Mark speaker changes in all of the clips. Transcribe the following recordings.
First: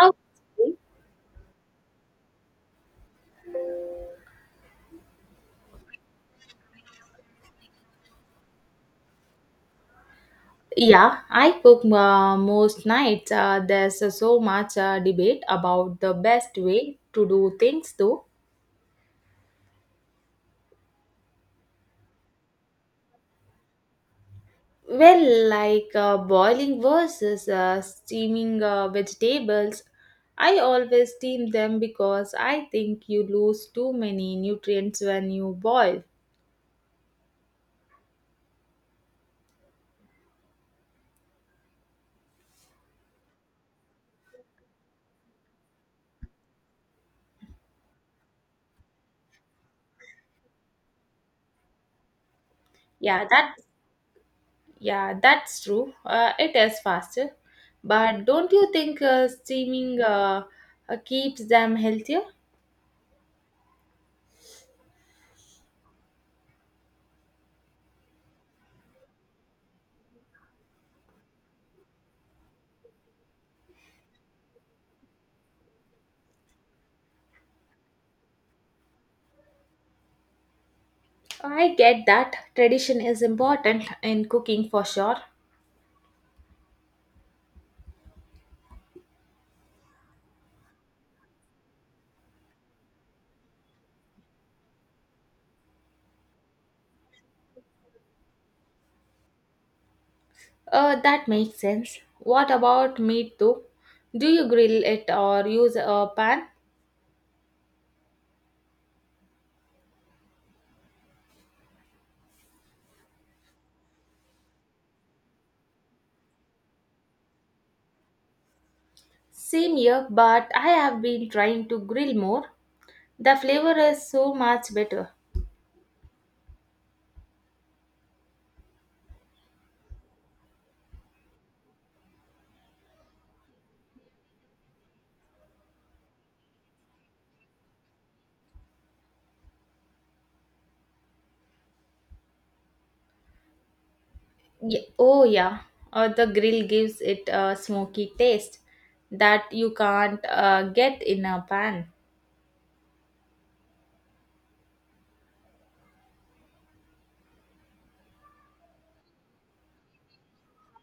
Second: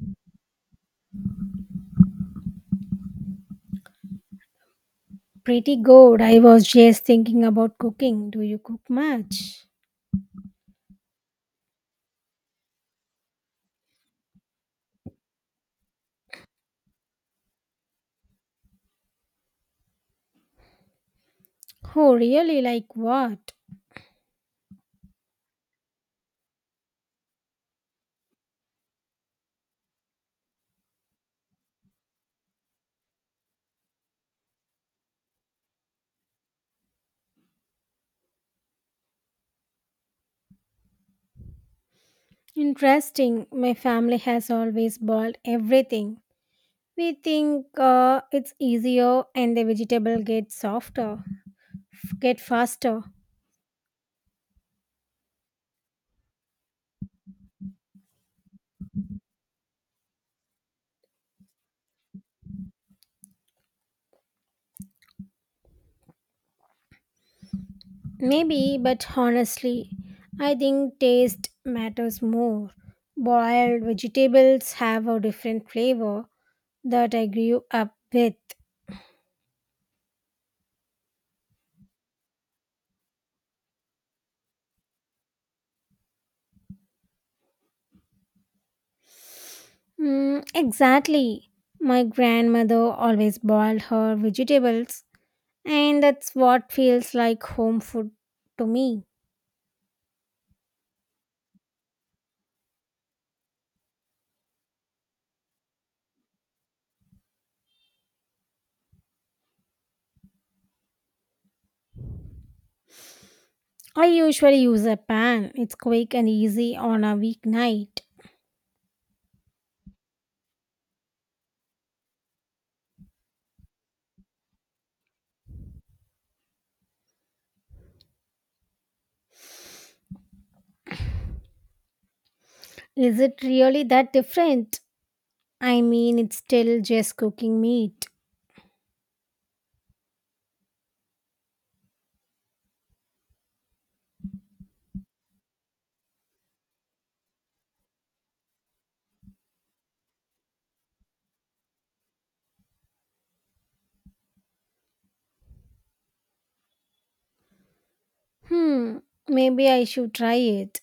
Speaker 1: Okay.
Speaker 2: Pretty good. I was just thinking about cooking. Do you cook much?
Speaker 1: Yeah, I cook most nights. There's so much debate about the best way to do things, though.
Speaker 2: Oh, really? Like what?
Speaker 1: Well, like boiling versus steaming vegetables, I always steam them because I think you lose too many nutrients when you boil.
Speaker 2: Interesting. My family has always boiled everything. We think it's easier and the vegetable gets softer, get faster.
Speaker 1: Yeah, that yeah, that's true. It is faster, but don't you think steaming keeps them healthier?
Speaker 2: Maybe, but honestly, I think taste matters more. Boiled vegetables have a different flavor that I grew up with.
Speaker 1: I get that tradition is important in cooking for sure.
Speaker 2: Mm, exactly. My grandmother always boiled her vegetables, and that's what feels like home food to me.
Speaker 1: That makes sense. What about meat though? Do you grill it or use a pan?
Speaker 2: I usually use a pan, it's quick and easy on a weeknight.
Speaker 1: Same here, but I have been trying to grill more. The flavor is so much better.
Speaker 2: Is it really that different? I mean, it's still just cooking meat.
Speaker 1: Yeah. Oh, yeah. The grill gives it a smoky taste that you can't get in a pan.
Speaker 2: Hmm, maybe I should try it.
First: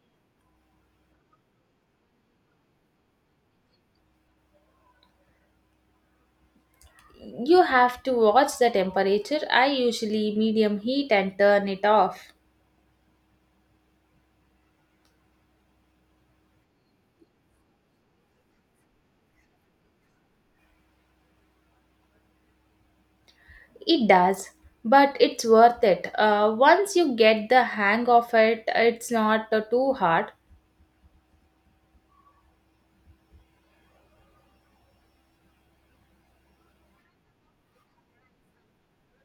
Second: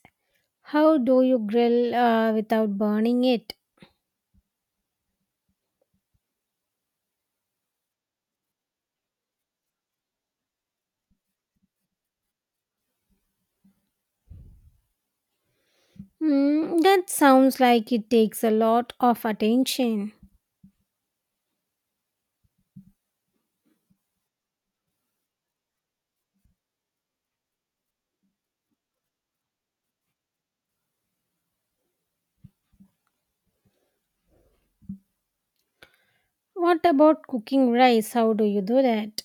Speaker 2: How do you grill without burning it?
Speaker 1: You have to watch the temperature. I usually medium heat and turn it off.
Speaker 2: Hmm, that sounds like it takes a lot of attention.
Speaker 1: It does, but it's worth it. Once you get the hang of it, it's not too hard.
Speaker 2: What about cooking rice? How do you do that?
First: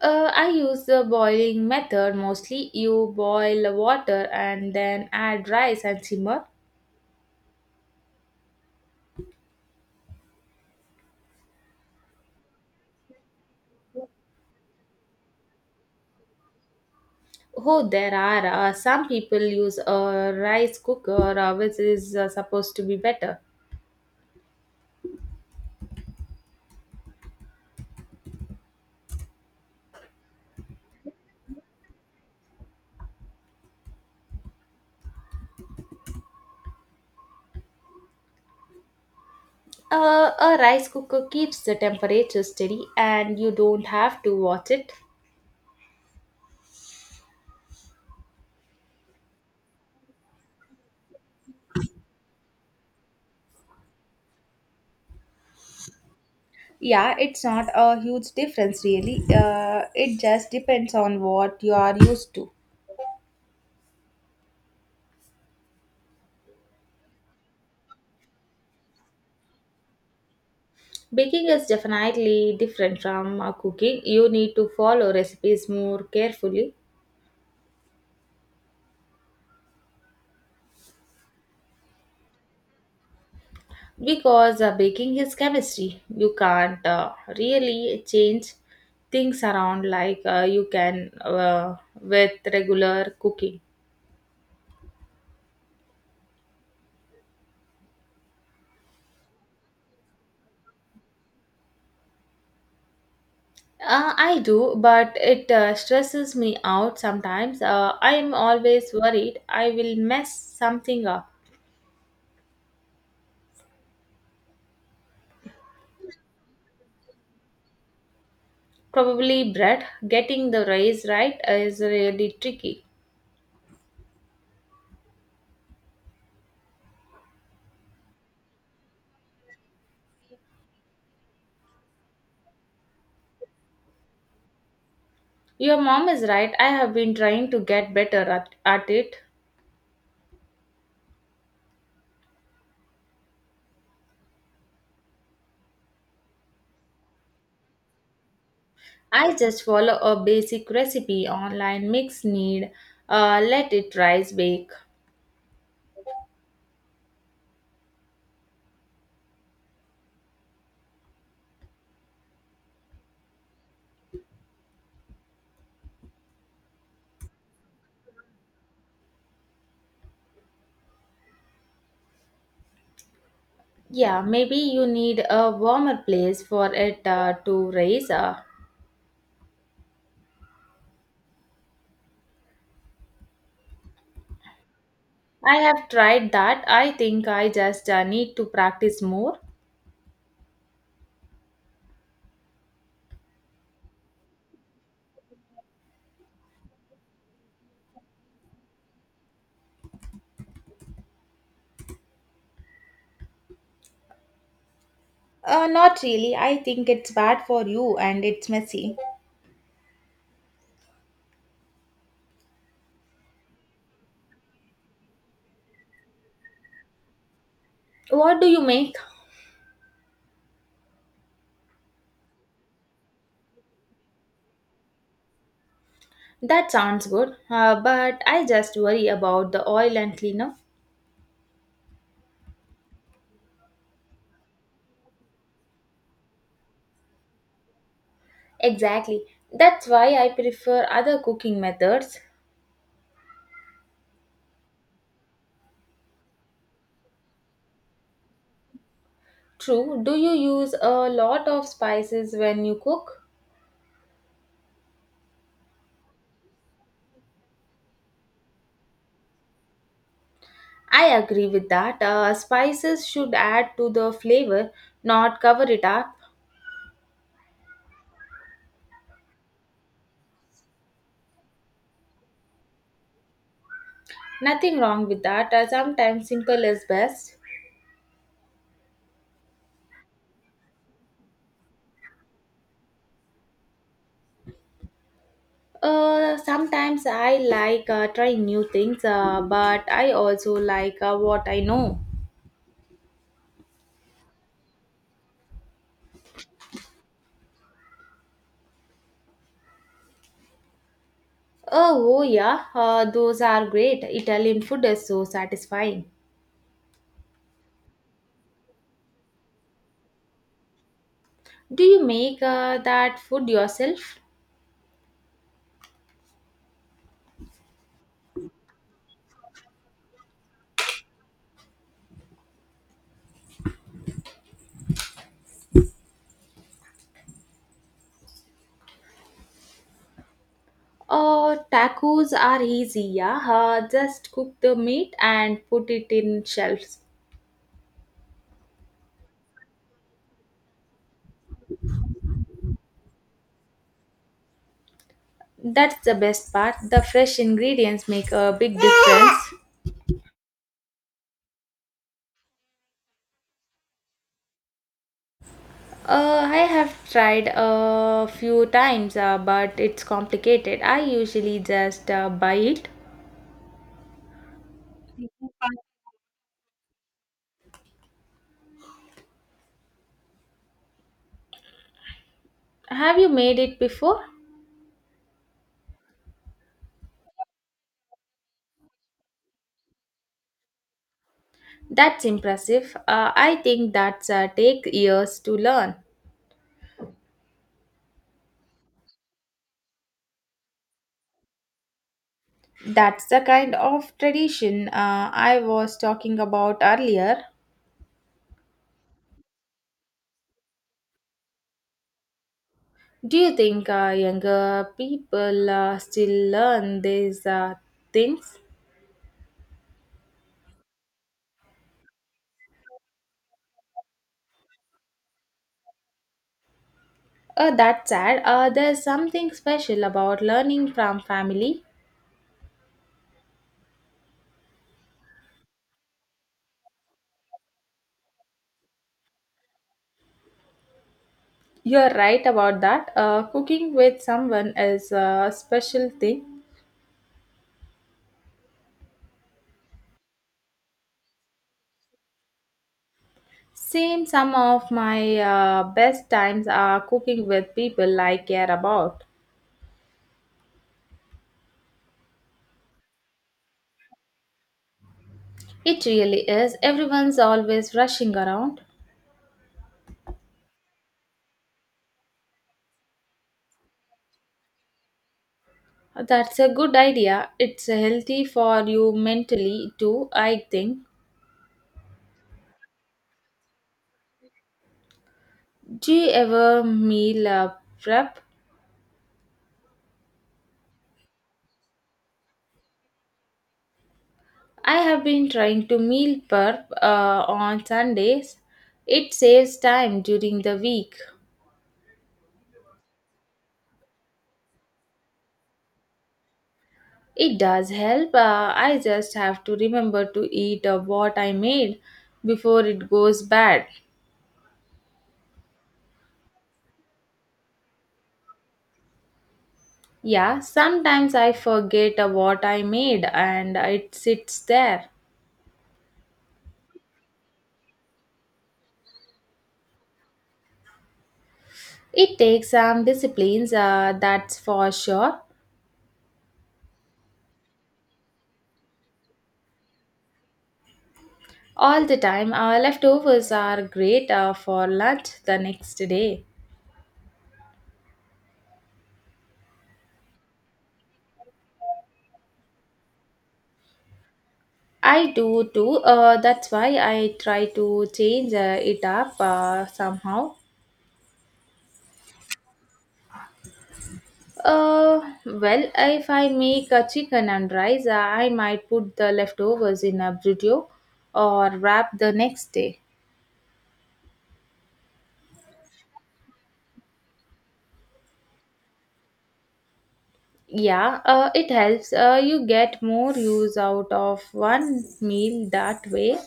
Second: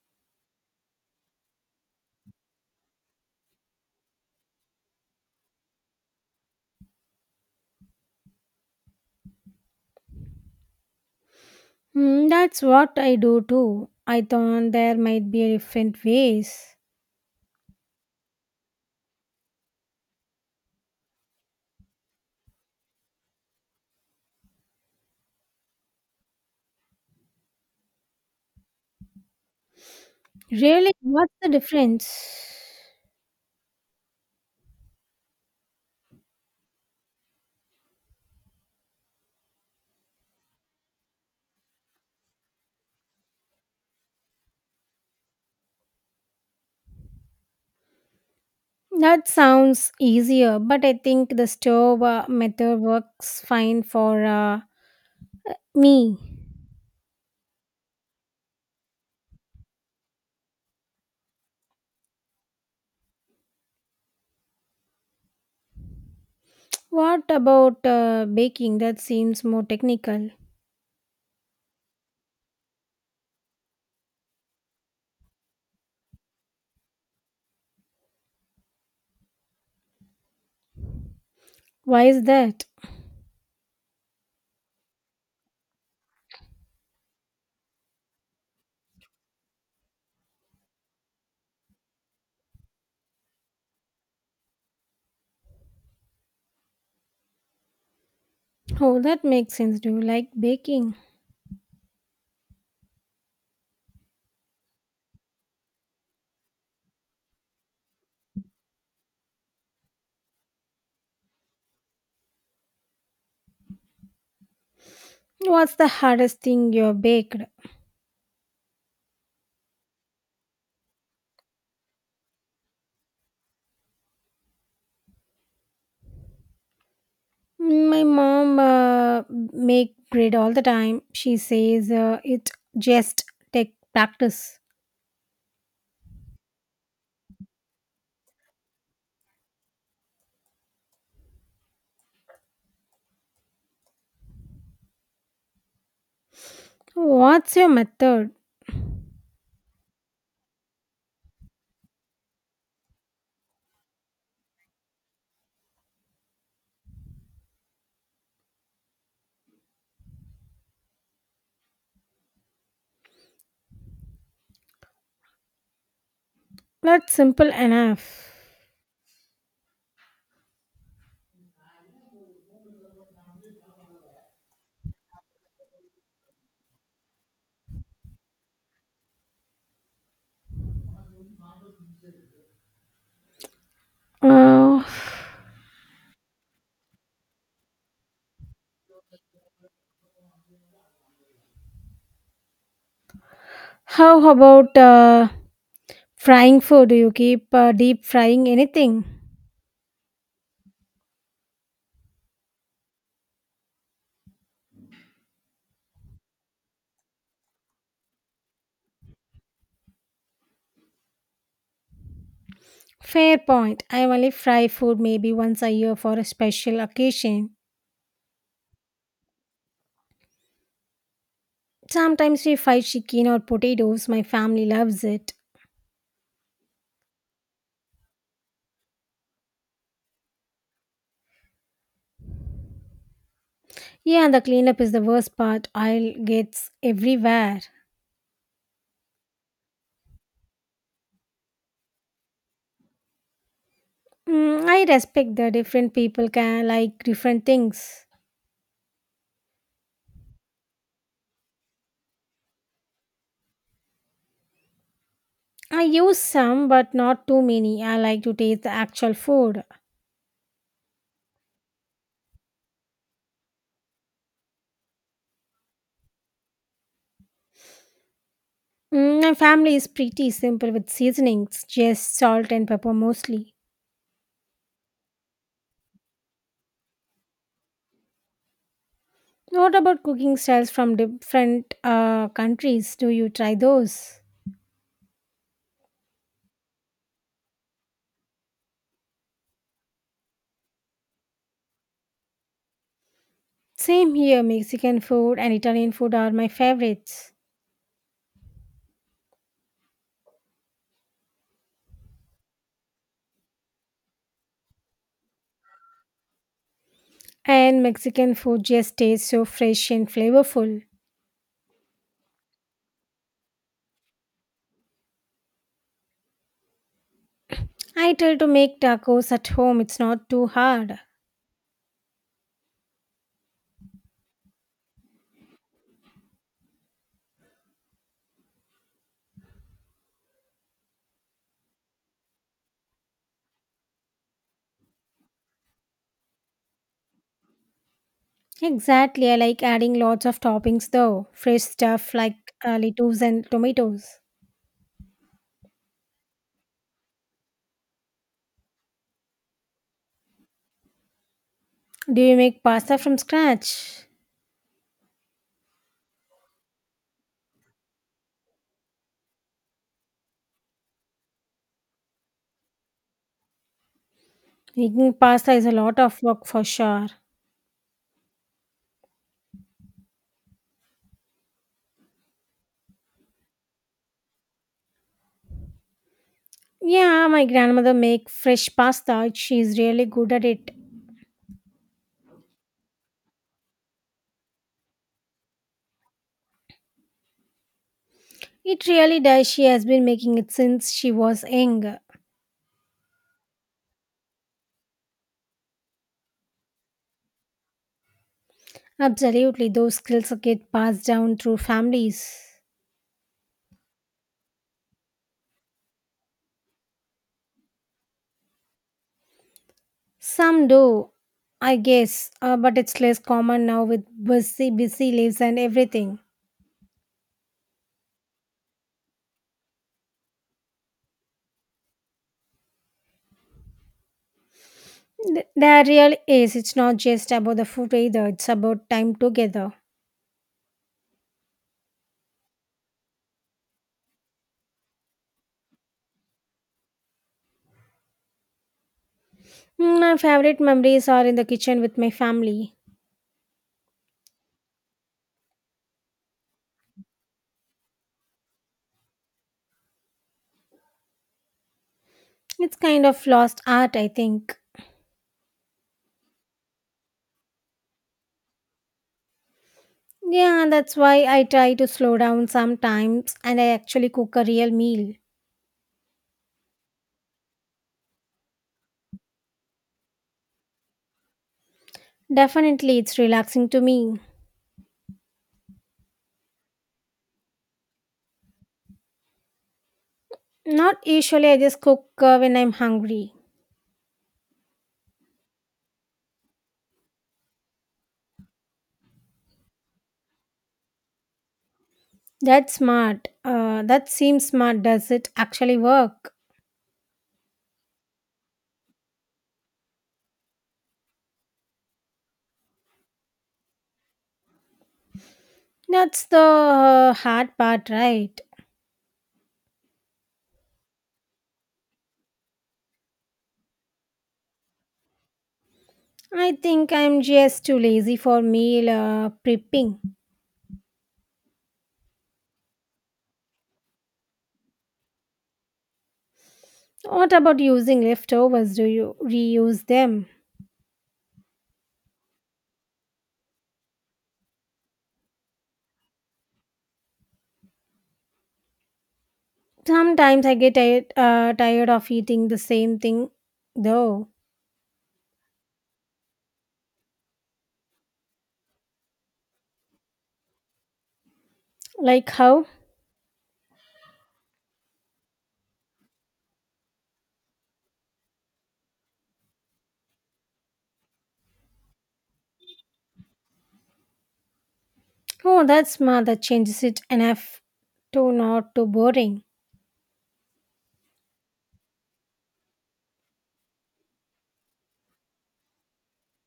Speaker 1: I use the boiling method mostly. You boil the water and then add rice and simmer.
Speaker 2: Hmm, that's what I do too. I thought there might be different ways.
Speaker 1: Oh, there are some people use a rice cooker, which is supposed to be better.
Speaker 2: Really, what's the difference?
Speaker 1: A rice cooker keeps the temperature steady and you don't have to watch it.
Speaker 2: That sounds easier, but I think the stove method works fine for me.
Speaker 1: Yeah, it's not a huge difference really. It just depends on what you are used to.
Speaker 2: What about baking? That seems more technical.
Speaker 1: Baking is definitely different from cooking. You need to follow recipes more carefully
Speaker 2: Why is that?
Speaker 1: because baking is chemistry. You can't really change things around like you can with regular cooking.
Speaker 2: Oh, that makes sense. Do you like baking?
Speaker 1: I do, but it stresses me out sometimes. I am always worried I will mess something up.
Speaker 2: What's the hardest thing you baked?
Speaker 1: Probably bread. Getting the rice right is really tricky.
Speaker 2: My mom make bread all the time. She says it just take practice.
Speaker 1: Your mom is right. I have been trying to get better at it.
Speaker 2: What's your method?
Speaker 1: I just follow a basic recipe online mix need let it rise bake.
Speaker 2: That's simple enough.
Speaker 1: Yeah, maybe you need a warmer place for it to rise. Uh,
Speaker 2: Uh,
Speaker 1: I have tried that. I think I just need to practice more.
Speaker 2: how about frying food? Do you keep deep frying anything?
Speaker 1: Not really. I think it's bad for you and it's messy.
Speaker 2: Fair point. I only fry food maybe once a year for a special occasion.
Speaker 1: What do you make?
Speaker 2: Sometimes we fry chicken or potatoes. My family loves it.
Speaker 1: That sounds good, but I just worry about the oil and cleaner.
Speaker 2: Yeah, the cleanup is the worst part. I'll gets everywhere.
Speaker 1: Exactly. That's why I prefer other cooking methods.
Speaker 2: Mm, I respect that different people can like different things.
Speaker 1: True, do you use a lot of spices when you cook?
Speaker 2: I use some but not too many. I like to taste the actual food.
Speaker 1: I agree with that. Spices should add to the flavor, not cover it up.
Speaker 2: Mm, my family is pretty simple with seasonings, just salt and pepper mostly.
Speaker 1: Nothing wrong with that. Sometimes simple is best.
Speaker 2: What about cooking styles from different countries? Do you try those?
Speaker 1: Sometimes I like trying new things, but I also like what I know.
Speaker 2: Same here, Mexican food and Italian food are my favorites.
Speaker 1: Oh, yeah, those are great. Italian food is so satisfying.
Speaker 2: And Mexican food just tastes so fresh and flavorful.
Speaker 1: Do you make that food yourself?
Speaker 2: I try to make tacos at home, it's not too hard.
Speaker 1: Oh, tacos are easy, yeah. Just cook the meat and put it in shells.
Speaker 2: Exactly. I like adding lots of toppings though. Fresh stuff like lettuce and tomatoes.
Speaker 1: That's the best part. The fresh ingredients make a big difference.
Speaker 2: Do you make pasta from scratch?
Speaker 1: I have tried a few times, but it's complicated. I usually just buy it.
Speaker 2: Making pasta is a lot of work for sure.
Speaker 1: Have you made it before?
Speaker 2: Yeah, my grandmother make fresh pasta. She is really good at it.
Speaker 1: That's impressive. I think that's take years to learn.
Speaker 2: It really does. She has been making it since she was young.
Speaker 1: That's the kind of tradition I was talking about earlier.
Speaker 2: Absolutely, those skills get passed down through families.
Speaker 1: Do you think younger people still learn these things?
Speaker 2: Some do, I guess, but it's less common now with busy lives and everything.
Speaker 1: That's sad. There's something special about learning from family.
Speaker 2: There really is. It's not just about the food either, it's about time together.
Speaker 1: You're right about that. Cooking with someone is a special thing.
Speaker 2: Mm, my favorite memories are in the kitchen with my family.
Speaker 1: Same, some of my best times are cooking with people I care about.
Speaker 2: It's kind of lost art, I think.
Speaker 1: It really is. Everyone's always rushing around.
Speaker 2: Yeah, that's why I try to slow down sometimes and I actually cook a real meal.
Speaker 1: That's a good idea. It's healthy for you mentally too, I think.
Speaker 2: Definitely, it's relaxing to me.
Speaker 1: Do you ever meal prep?
Speaker 2: Not usually, I just cook when I'm hungry.
Speaker 1: I have been trying to meal prep on Sundays. It saves time during the week.
Speaker 2: That seems smart. Does it actually work?
Speaker 1: It does help. I just have to remember to eat what I made before it goes bad.
Speaker 2: That's the hard part, right?
Speaker 1: Yeah, sometimes I forget what I made and it sits there.
Speaker 2: I think I'm just too lazy for meal prepping.
Speaker 1: It takes some disciplines, that's for sure.
Speaker 2: What about using leftovers? Do you reuse them?
Speaker 1: All the time, leftovers are great for lunch the next day.
Speaker 2: Sometimes I get tired of eating the same thing though.
Speaker 1: I do too. That's why I try to change it up somehow.
Speaker 2: Like how?
Speaker 1: Well, if I make a chicken and rice, I might put the leftovers in a burrito or wrap the next day.
Speaker 2: Oh, that's smart. That changes it enough to not too boring.
Speaker 1: Yeah, it helps. You get more use out of one meal that way.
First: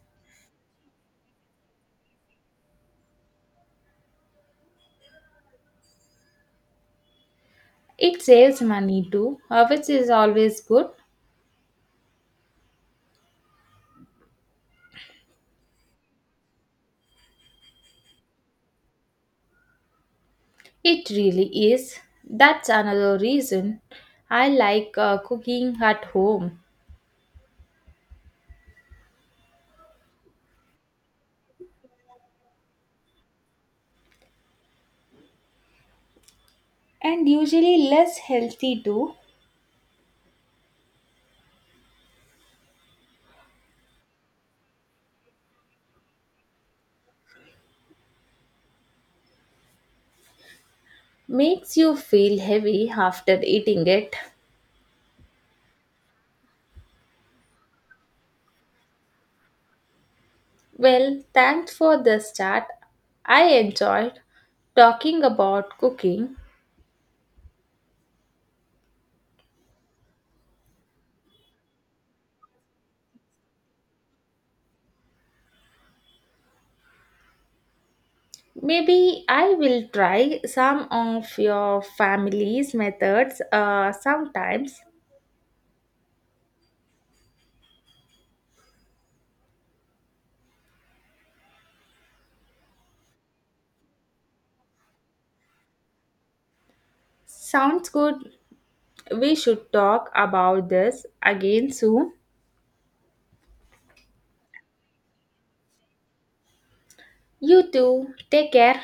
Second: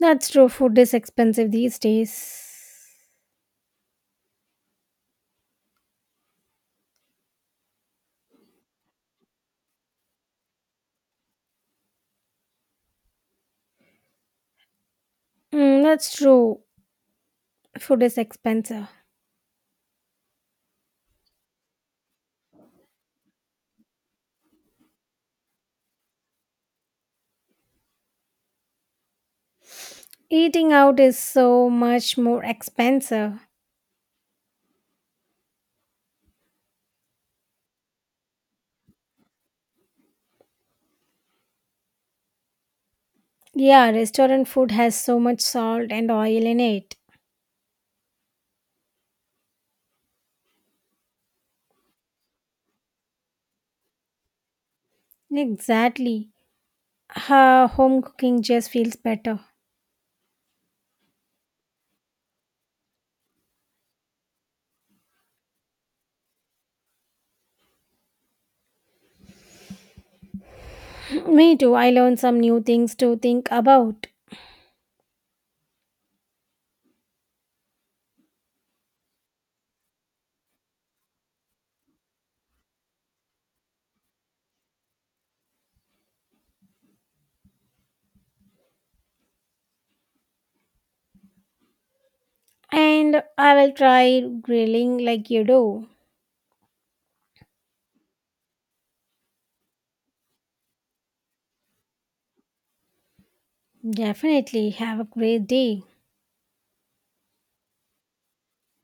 Speaker 2: That's true. Food is expensive these days.
Speaker 1: It saves money too, which is always good.
Speaker 2: Mm, that's true. Food is expensive.
Speaker 1: It really is. That's another reason I like cooking at home.
Speaker 2: Eating out is so much more expensive.
Speaker 1: And usually less healthy too.
Speaker 2: Yeah, restaurant food has so much salt and oil in it.
Speaker 1: Makes you feel heavy after eating it.
Speaker 2: Exactly. Ha, home cooking just feels better.
Speaker 1: Well, thanks for this chat. I enjoyed talking about cooking.
Speaker 2: Me too. I learned some new things to think about.
Speaker 1: Maybe I will try some of your family's methods sometimes.
Speaker 2: And I will try grilling like you do.
Speaker 1: Sounds good. We should talk about this again soon.
Speaker 2: Definitely. Have a great day.
Speaker 1: You too. Take care.